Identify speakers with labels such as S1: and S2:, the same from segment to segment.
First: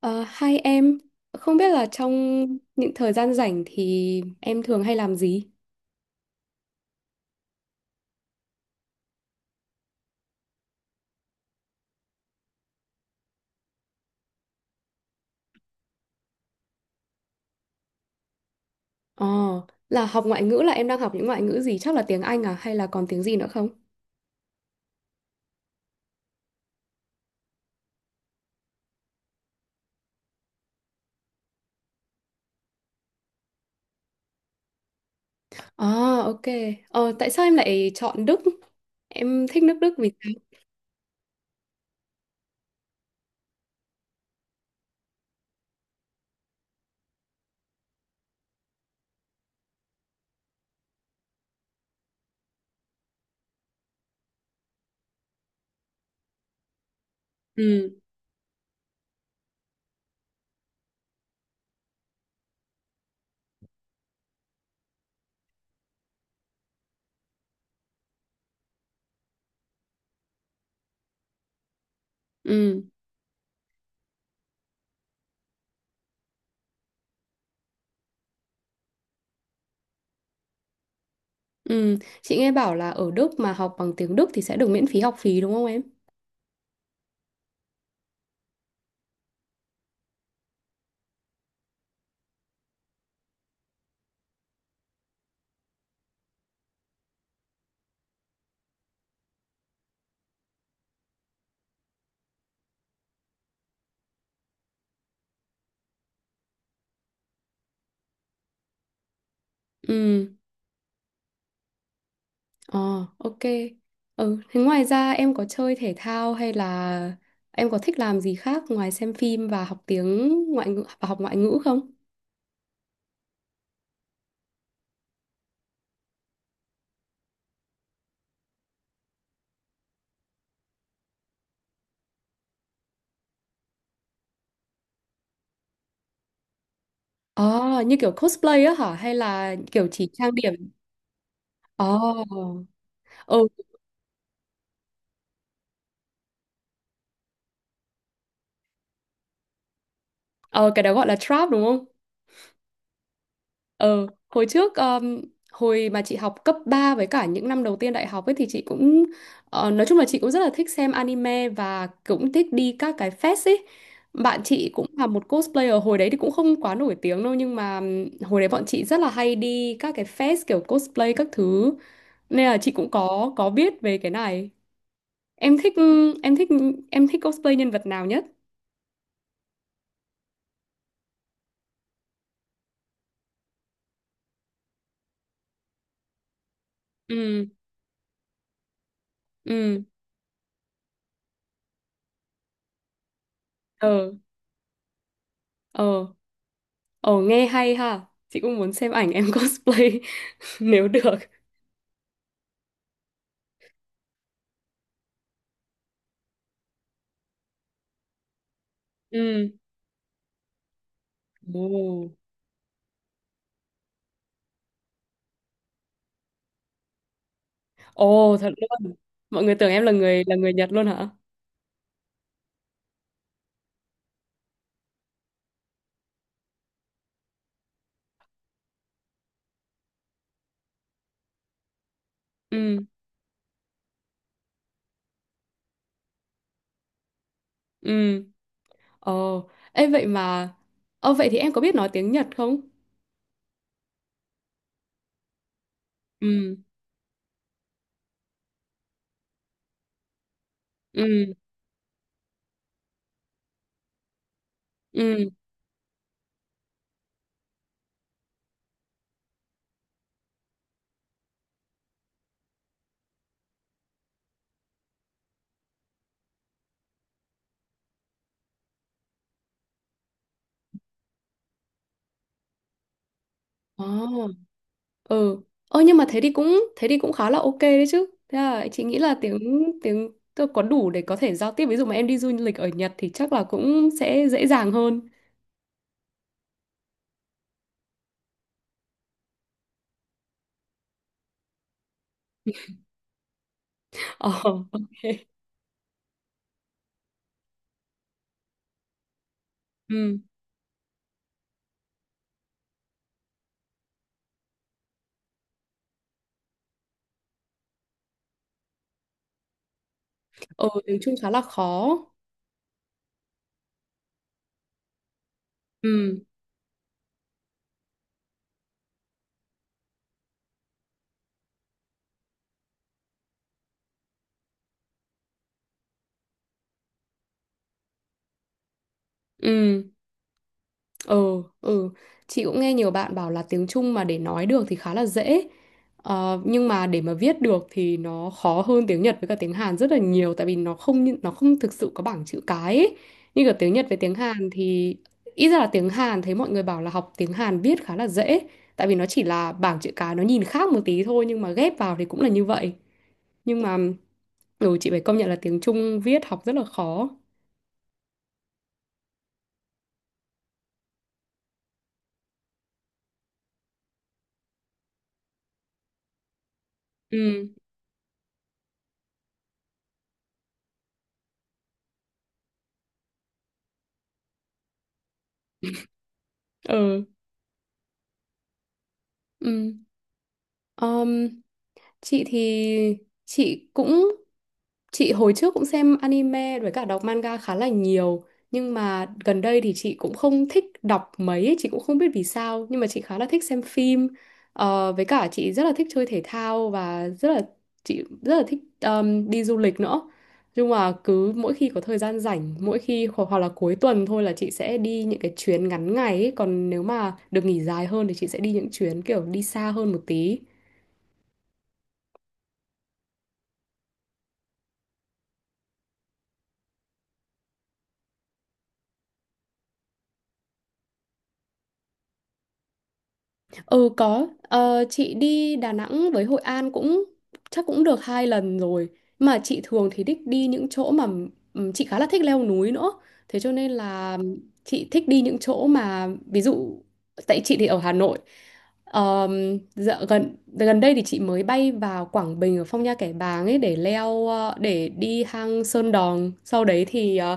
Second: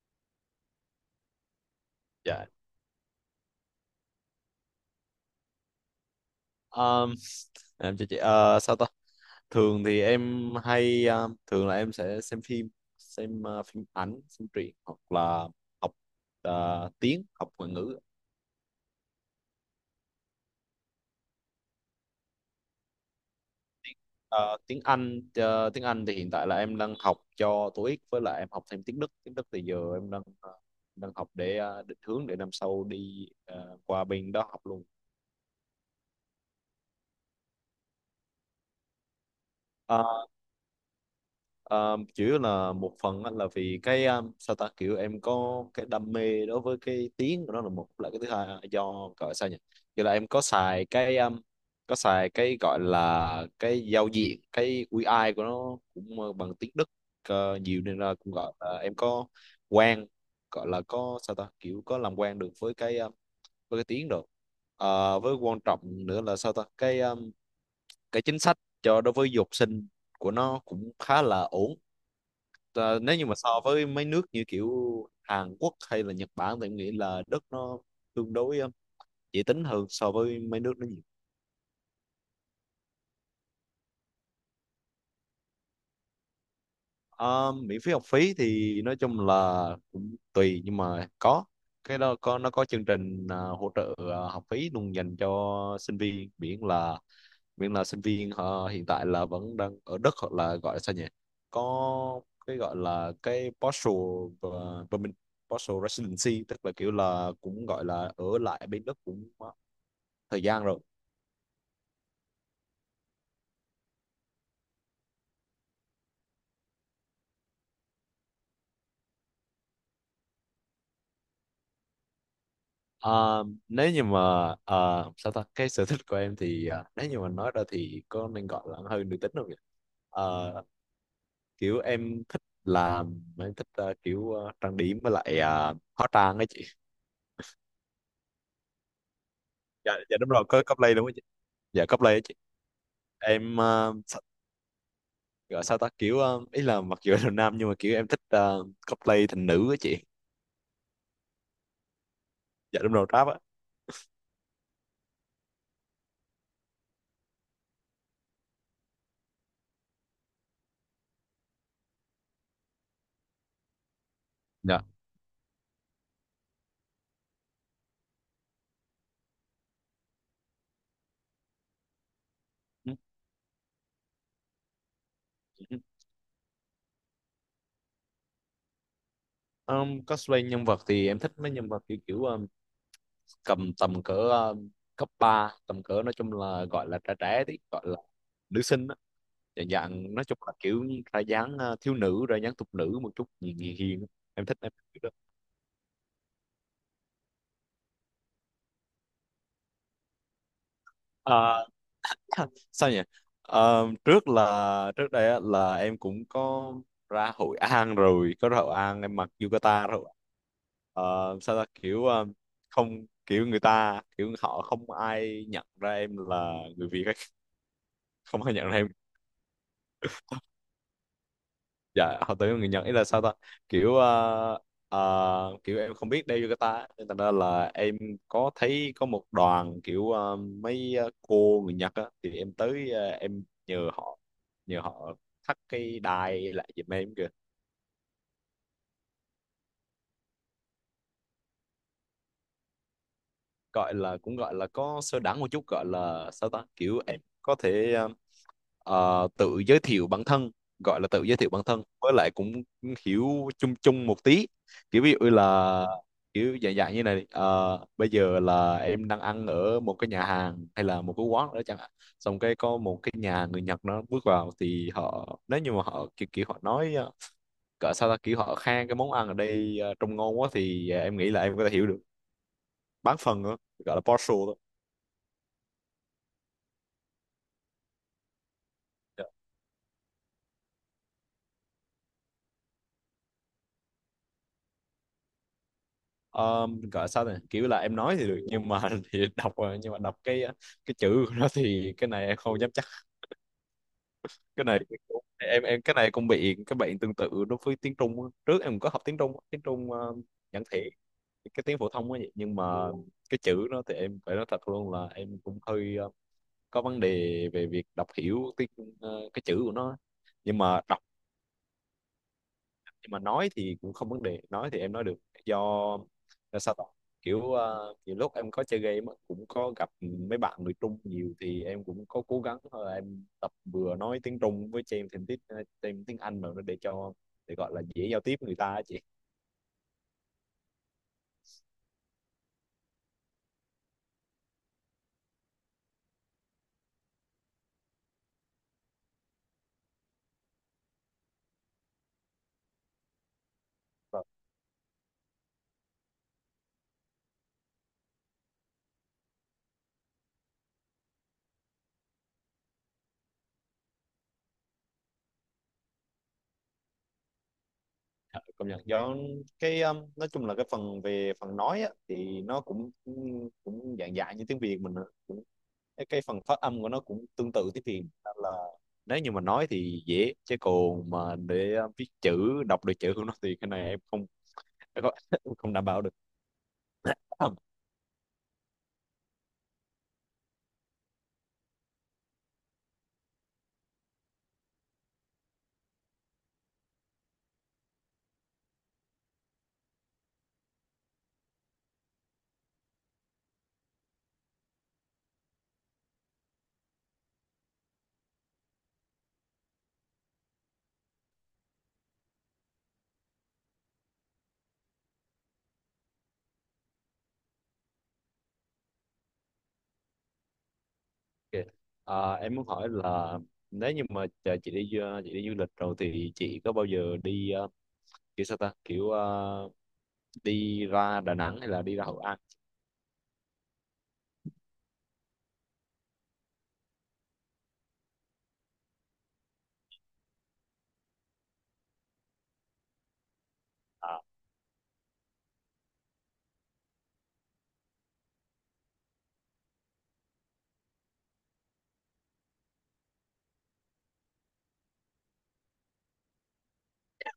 S1: Ờ, Hai em, không biết là trong
S2: Dạ.
S1: những thời gian rảnh thì em thường hay làm gì?
S2: um, em cho chị sao ta, thường thì em hay thường là em sẽ xem phim, xem phim ảnh, xem truyện hoặc là học tiếng, học ngoại ngữ.
S1: Ờ, là học ngoại ngữ là em đang học những ngoại ngữ gì? Chắc là tiếng Anh à hay là còn tiếng gì nữa không?
S2: Ờ, tiếng Anh, tiếng Anh thì hiện tại là em đang học cho TOEIC, với lại em học thêm tiếng Đức. Tiếng Đức thì giờ em đang đang học để định hướng để năm sau đi qua bên đó học luôn.
S1: À, ok. Tại sao em lại chọn Đức? Em thích nước Đức vì
S2: Ờ,
S1: sao?
S2: Ờ, chủ yếu là một phần á, là vì cái sao ta, kiểu em có cái đam mê đối với cái tiếng của nó là một, là cái thứ hai là do, gọi sao nhỉ, kiểu là em có xài cái gọi là cái giao diện, cái UI của nó cũng bằng tiếng Đức nhiều,
S1: Ừ,
S2: nên là cũng gọi là em có quen, gọi là có, sao ta, kiểu có làm quen được với cái tiếng rồi. Ờ, với quan trọng nữa là, sao ta, cái chính sách cho, đối với du học sinh của nó cũng khá là ổn.
S1: ừ,
S2: Ờ, nếu như mà so với mấy nước như kiểu Hàn Quốc hay là Nhật Bản thì em nghĩ là đất nó tương đối dễ tính hơn so với mấy nước đó nhiều.
S1: ừ. Chị nghe bảo là ở Đức mà học bằng tiếng Đức thì sẽ được miễn phí học phí đúng không em?
S2: Ờ, miễn phí học phí thì nói chung là cũng tùy, nhưng mà có cái đó, có, nó có chương trình hỗ trợ học phí luôn dành cho sinh viên, miễn là sinh viên họ hiện tại là vẫn đang ở Đức, hoặc là gọi là sao nhỉ, có cái gọi là cái postal và permanent postal residency, tức là kiểu là cũng gọi là ở lại bên Đức cũng
S1: Ừ.
S2: thời gian rồi.
S1: Ờ, ok. Ừ, thế ngoài ra em có chơi thể thao hay là em có thích làm gì khác ngoài xem phim và học tiếng ngoại ngữ và học ngoại ngữ không?
S2: À, nếu như mà à, sao ta, cái sở thích của em thì, nếu như mà nói ra thì có nên gọi là hơi nữ tính không nhỉ. À, kiểu em thích làm, em thích kiểu trang điểm, với lại hóa trang ấy chị.
S1: Ờ, như kiểu cosplay á hả? Hay là kiểu
S2: Dạ,
S1: chỉ
S2: dạ đúng
S1: trang
S2: rồi,
S1: điểm?
S2: có cosplay đúng không chị, dạ
S1: Ờ,
S2: cosplay ấy chị.
S1: ừ,
S2: Em uh, gọi sao ta, kiểu ý là mặc dù là nam nhưng mà kiểu em thích cosplay thành nữ á chị.
S1: ờ, cái đó gọi là trap đúng không?
S2: Dạ đúng rồi, rap á.
S1: Ờ, hồi trước hồi mà chị học cấp 3 với cả những năm đầu tiên đại học ấy thì chị cũng, nói chung là chị cũng rất là thích xem anime và cũng thích đi các cái fest ấy. Bạn chị
S2: Dạ.
S1: cũng là một cosplayer hồi đấy thì cũng không quá nổi tiếng đâu nhưng mà hồi đấy bọn chị rất là hay đi các cái fest kiểu cosplay các thứ. Nên là chị cũng
S2: Ừ,
S1: có biết về cái này. Em
S2: ừ,
S1: thích
S2: ừ.
S1: em thích em thích cosplay nhân vật nào nhất?
S2: Cosplay nhân vật thì em thích mấy nhân vật kiểu, kiểu cầm tầm cỡ cấp ba, tầm cỡ nói chung là gọi là trẻ trẻ
S1: Ừ,
S2: tí, gọi là nữ sinh á, dạng
S1: ừ,
S2: dạng, nói chung là kiểu ra dáng thiếu nữ, ra dáng thục nữ một chút, hiền hiền hiền.
S1: ờ,
S2: Em thích, em thích kiểu đó.
S1: ờ. Ồ nghe hay ha. Chị cũng muốn xem ảnh em cosplay nếu được.
S2: Ờ, sao nhỉ. Ờ, trước là trước đây á, là em cũng có ra Hội An rồi, có ra Hội An em mặc
S1: Ừ.
S2: yukata rồi. Ờ, sao ta, kiểu
S1: Ồ.
S2: không, kiểu người ta kiểu họ không ai nhận ra em là người Việt ấy.
S1: Ồ
S2: Không
S1: thật
S2: ai nhận ra em.
S1: luôn. Mọi người tưởng em là người Nhật luôn hả?
S2: Dạ họ tới người Nhật, ý là sao ta, kiểu kiểu em không biết đeo yukata á, nên thành ra là em có thấy có một đoàn kiểu mấy cô người Nhật á, thì em
S1: Ừ.
S2: tới em nhờ họ, nhờ họ thắt cái đai lại giùm em kìa.
S1: Ừ. Ồ. Ê vậy mà Ồ vậy thì em có biết nói tiếng Nhật không?
S2: Gọi là cũng gọi là có sơ đẳng một chút, gọi là sao
S1: Ừ.
S2: ta, kiểu em có thể tự giới thiệu bản thân, gọi là tự
S1: Ừ.
S2: giới thiệu bản thân, với lại cũng hiểu chung chung một tí, kiểu ví
S1: Ừ.
S2: dụ là kiểu dạng dạng như này, bây giờ là em đang ăn ở một cái nhà hàng hay là một cái quán đó chẳng hạn, xong cái có một cái nhà người Nhật nó bước vào, thì họ, nếu như mà họ kiểu, kiểu họ nói cỡ sao ta, kiểu họ khen cái món ăn ở đây trông ngon quá, thì em nghĩ là em có thể hiểu được bán phần nữa, gọi là
S1: Ồ.
S2: partial thôi.
S1: Ừ. Ơ nhưng mà thế đi cũng khá là ok đấy chứ. Thế là chị nghĩ là tiếng tiếng tôi có đủ để có thể giao tiếp ví dụ mà em đi du lịch ở Nhật thì chắc là cũng sẽ dễ dàng hơn.
S2: Ờ, gọi sao này, kiểu là em nói thì được nhưng mà thì đọc rồi, nhưng mà đọc cái cái chữ của nó thì cái này em không dám chắc.
S1: Ồ
S2: Cái này
S1: ok.
S2: em, cái này cũng bị cái bệnh tương tự đối với tiếng Trung á. Trước em có học tiếng Trung á, tiếng Trung
S1: Ừ.
S2: giản thể, cái tiếng phổ thông ấy, vậy nhưng mà cái chữ nó thì em phải nói thật luôn là em cũng hơi có vấn đề về việc đọc hiểu tiếng cái chữ của nó á. Nhưng
S1: Ừ,
S2: mà
S1: tiếng
S2: đọc,
S1: Trung khá là khó.
S2: nhưng mà nói thì cũng không vấn đề, nói thì em nói được, do
S1: Ừ,
S2: là sao ta, kiểu nhiều lúc em có chơi game á, cũng có gặp mấy bạn người Trung nhiều thì em cũng có cố gắng em tập vừa nói tiếng Trung với thêm thêm tiếng, thêm tiếng Anh vào nữa để cho, để gọi là dễ giao tiếp với người ta á chị.
S1: ừ, ừ, ừ, chị cũng nghe nhiều bạn bảo là tiếng Trung mà để nói được thì khá là dễ. Ờ, nhưng mà để mà viết được thì nó khó hơn tiếng Nhật với cả tiếng Hàn rất là nhiều tại vì nó không như- nó không thực sự có bảng chữ cái ấy. Như cả tiếng Nhật với tiếng Hàn thì ít ra là tiếng Hàn thấy mọi người bảo là học tiếng Hàn viết khá là dễ tại vì nó chỉ là bảng chữ cái, nó nhìn khác một tí thôi nhưng mà ghép vào thì cũng là như vậy, nhưng mà ừ, chị phải công nhận là tiếng Trung viết học rất là khó.
S2: Ờ, công nhận do cái nói chung là cái phần về phần nói á, thì nó cũng cũng dạng dạng như tiếng Việt mình, cũng cái phần phát âm của nó cũng
S1: Ừ,
S2: tương tự tiếng Việt, nên là nếu như mà nói thì dễ, chứ còn mà để viết chữ, đọc được chữ của nó thì cái này em không, em không em không đảm bảo được.
S1: ừ,
S2: Ok.
S1: ừ. Ờm, chị thì chị cũng chị hồi trước cũng xem anime với cả đọc manga khá là nhiều nhưng mà gần đây thì chị cũng không thích đọc mấy ấy, chị cũng không biết vì sao nhưng mà chị khá là thích xem phim. Ờ, với cả chị rất là thích chơi thể thao và rất là chị rất là thích đi du lịch nữa. Nhưng mà cứ mỗi khi có thời gian rảnh mỗi khi hoặc là cuối tuần thôi là chị sẽ đi những cái chuyến ngắn ngày ấy. Còn nếu mà được nghỉ dài hơn thì chị sẽ đi những chuyến kiểu đi xa hơn một tí.
S2: Ờ, em muốn hỏi là nếu như mà chờ chị đi du lịch rồi thì chị có bao giờ đi kiểu sao ta, kiểu đi ra Đà Nẵng hay là đi ra Hội An.
S1: Ừ có, ờ, chị đi Đà Nẵng với Hội An cũng chắc cũng được hai lần rồi. Mà chị thường thì thích đi những chỗ mà chị khá là thích leo núi nữa. Thế cho nên là
S2: À,
S1: chị thích đi những chỗ mà ví dụ tại chị thì ở Hà Nội. Dạ, gần gần đây thì chị mới bay vào Quảng Bình ở Phong Nha Kẻ Bàng ấy để leo, để đi hang Sơn Đòn. Sau đấy thì ờ,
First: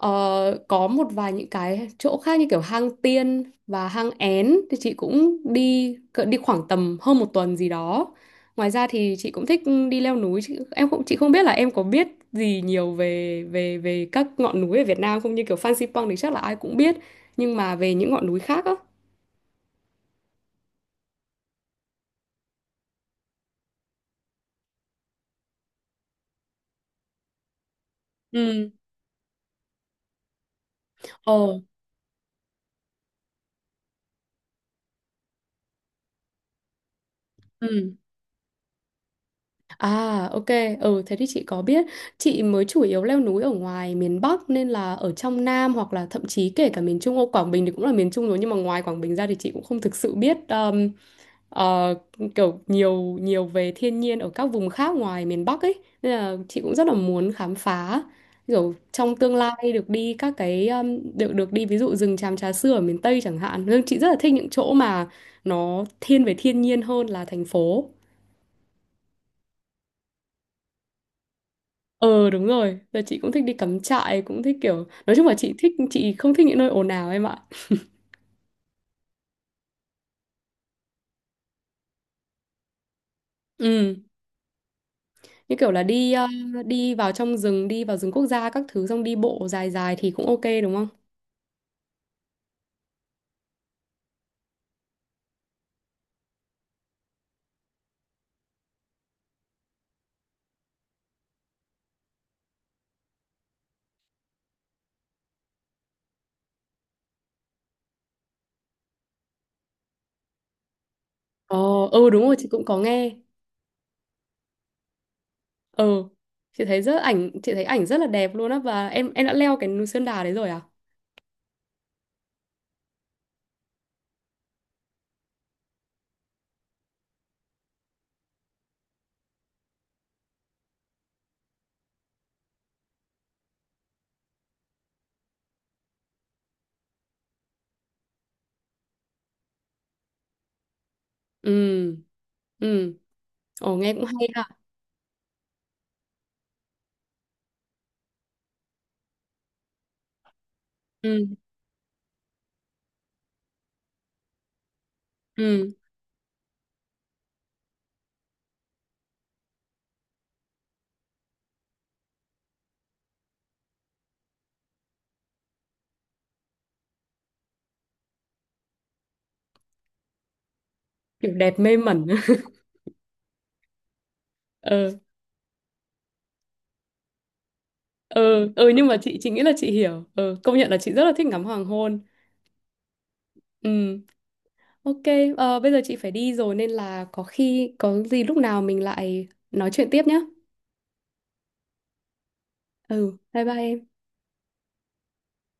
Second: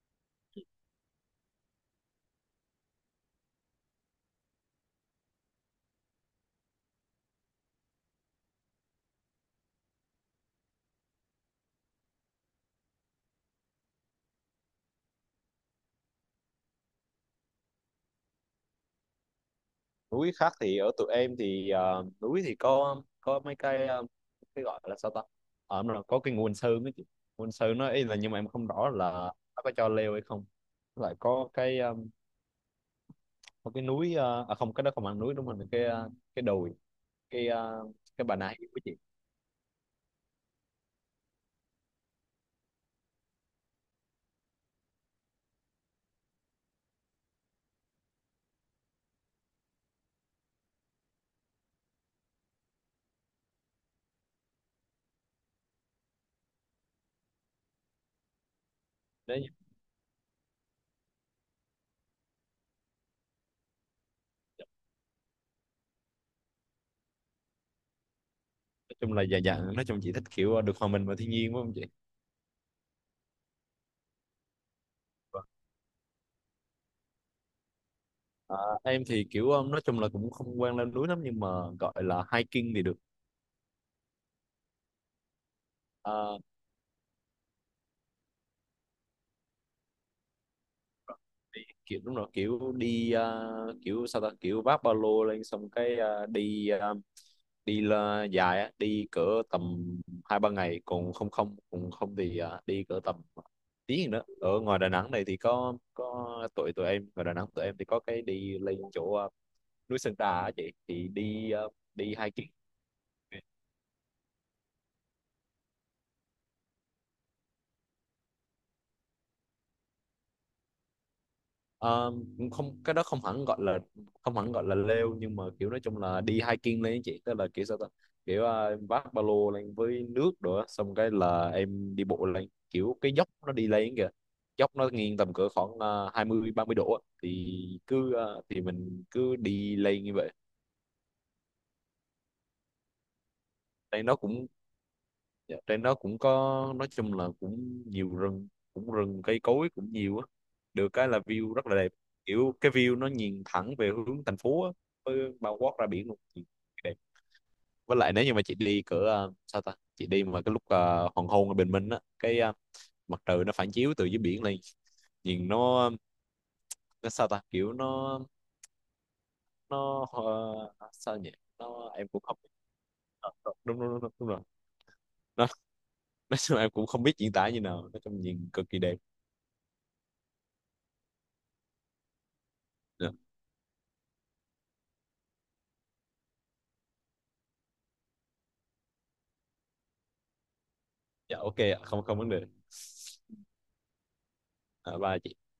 S1: Ờ, có một vài những cái chỗ khác như kiểu hang Tiên và hang Én thì chị cũng đi khoảng tầm hơn một tuần gì đó. Ngoài ra thì chị cũng thích đi leo núi. Chị, em cũng chị không biết là em có biết gì nhiều về về về các ngọn núi ở Việt Nam không, như kiểu Phan Xipang thì chắc là ai cũng biết nhưng mà về những ngọn núi khác á.
S2: núi khác thì ở tụi em thì núi thì có mấy cái cái gọi là sao ta, ở nó có cái nguồn sơn ấy chị, nguồn sơn nó ý là, nhưng mà em không
S1: Ừ.
S2: rõ là nó có cho leo hay không. Với lại
S1: Ồ.
S2: có cái có cái núi à không cái đó không phải núi đúng không, là cái cái đồi, cái
S1: Ừ.
S2: cái Bà Nà Hill của chị
S1: À, ok. Ừ, thế thì chị có biết. Chị mới chủ yếu leo núi ở ngoài miền Bắc nên là ở trong Nam hoặc là thậm chí kể cả miền Trung. Ô, Quảng Bình thì cũng là miền Trung rồi nhưng mà ngoài Quảng Bình ra thì chị cũng không thực sự biết ờ, kiểu nhiều nhiều về thiên nhiên ở các vùng khác ngoài miền Bắc ấy. Nên là chị cũng rất là muốn khám phá. Kiểu trong tương
S2: đấy.
S1: lai được đi các cái được được đi ví dụ rừng tràm Trà Sư ở miền Tây chẳng hạn. Nhưng chị rất là thích những chỗ mà nó thiên về thiên nhiên hơn là thành phố.
S2: Nói chung là, dạ dạ nói chung chị thích kiểu được hòa mình vào thiên nhiên đúng không chị.
S1: Ờ đúng rồi, giờ chị cũng thích đi cắm trại, cũng thích kiểu nói chung là
S2: Vâng.
S1: chị không thích những nơi ồn ào em ạ.
S2: Ờ, em thì kiểu nói chung là cũng không quen lên núi lắm, nhưng mà gọi là hiking thì được.
S1: Ừ, như kiểu là
S2: Ờ,
S1: đi vào trong rừng, đi vào rừng quốc gia các thứ xong đi bộ dài dài thì cũng ok đúng không?
S2: kiểu đúng rồi, kiểu đi kiểu sao ta, kiểu vác ba lô lên xong cái đi đi là dài á, đi cỡ tầm hai ba ngày, còn không không còn không thì đi cỡ tầm tiếng nữa. Ở ngoài Đà Nẵng này thì có tụi, tụi em ngoài Đà Nẵng tụi em thì có cái đi lên chỗ núi Sơn Trà á chị, thì đi
S1: Ờ,
S2: đi
S1: ừ đúng rồi, chị
S2: hiking.
S1: cũng có nghe. Ờ chị thấy ảnh rất là đẹp luôn á, và em đã leo cái núi Sơn Đà đấy rồi à?
S2: Ờ, không cái đó không hẳn gọi là không hẳn gọi là leo, nhưng mà kiểu nói chung là đi hiking lên á chị, tức là kiểu sao ta, kiểu em vác ba lô lên với nước rồi á, xong cái là em đi bộ lên, kiểu cái dốc nó đi lên kìa, dốc nó nghiêng tầm cỡ khoảng hai mươi ba mươi độ á. Thì cứ thì mình cứ đi lên như vậy.
S1: Ừ. Ừ. Ồ nghe cũng
S2: Lên nó
S1: hay
S2: cũng,
S1: ha.
S2: dạ, trên đó cũng có, nói chung là cũng nhiều rừng, cũng rừng cây cối cũng nhiều á, được cái là
S1: Ừ.
S2: view rất là đẹp, kiểu cái view nó nhìn thẳng về hướng thành phố á, với bao quát
S1: Ừ,
S2: ra biển luôn. Nhìn đẹp. Với lại nếu như mà chị đi cỡ sao ta, chị đi mà cái lúc hoàng hôn ở bình minh á, cái mặt trời nó phản chiếu từ dưới biển lên, nhìn nó sao ta, kiểu nó sao nhỉ,
S1: kiểu đẹp mê
S2: nó
S1: mẩn.
S2: em cũng không biết. Ờ, đúng đúng đúng, đúng, đúng rồi.
S1: Ờ,
S2: Nó, nói chung em cũng không biết diễn tả như nào, nói
S1: ờ,
S2: chung nhìn cực
S1: ờ,
S2: kỳ
S1: nhưng
S2: đẹp.
S1: mà chị nghĩ là chị hiểu. Ờ công nhận là chị rất là thích ngắm hoàng hôn.
S2: Dạ.
S1: Ừ. Ok, ờ, bây giờ chị phải đi rồi nên là có khi có gì lúc nào mình lại nói chuyện tiếp nhé.
S2: Dạ ok ạ, không không vấn đề.
S1: Ừ, bye bye em.
S2: À, bye chị.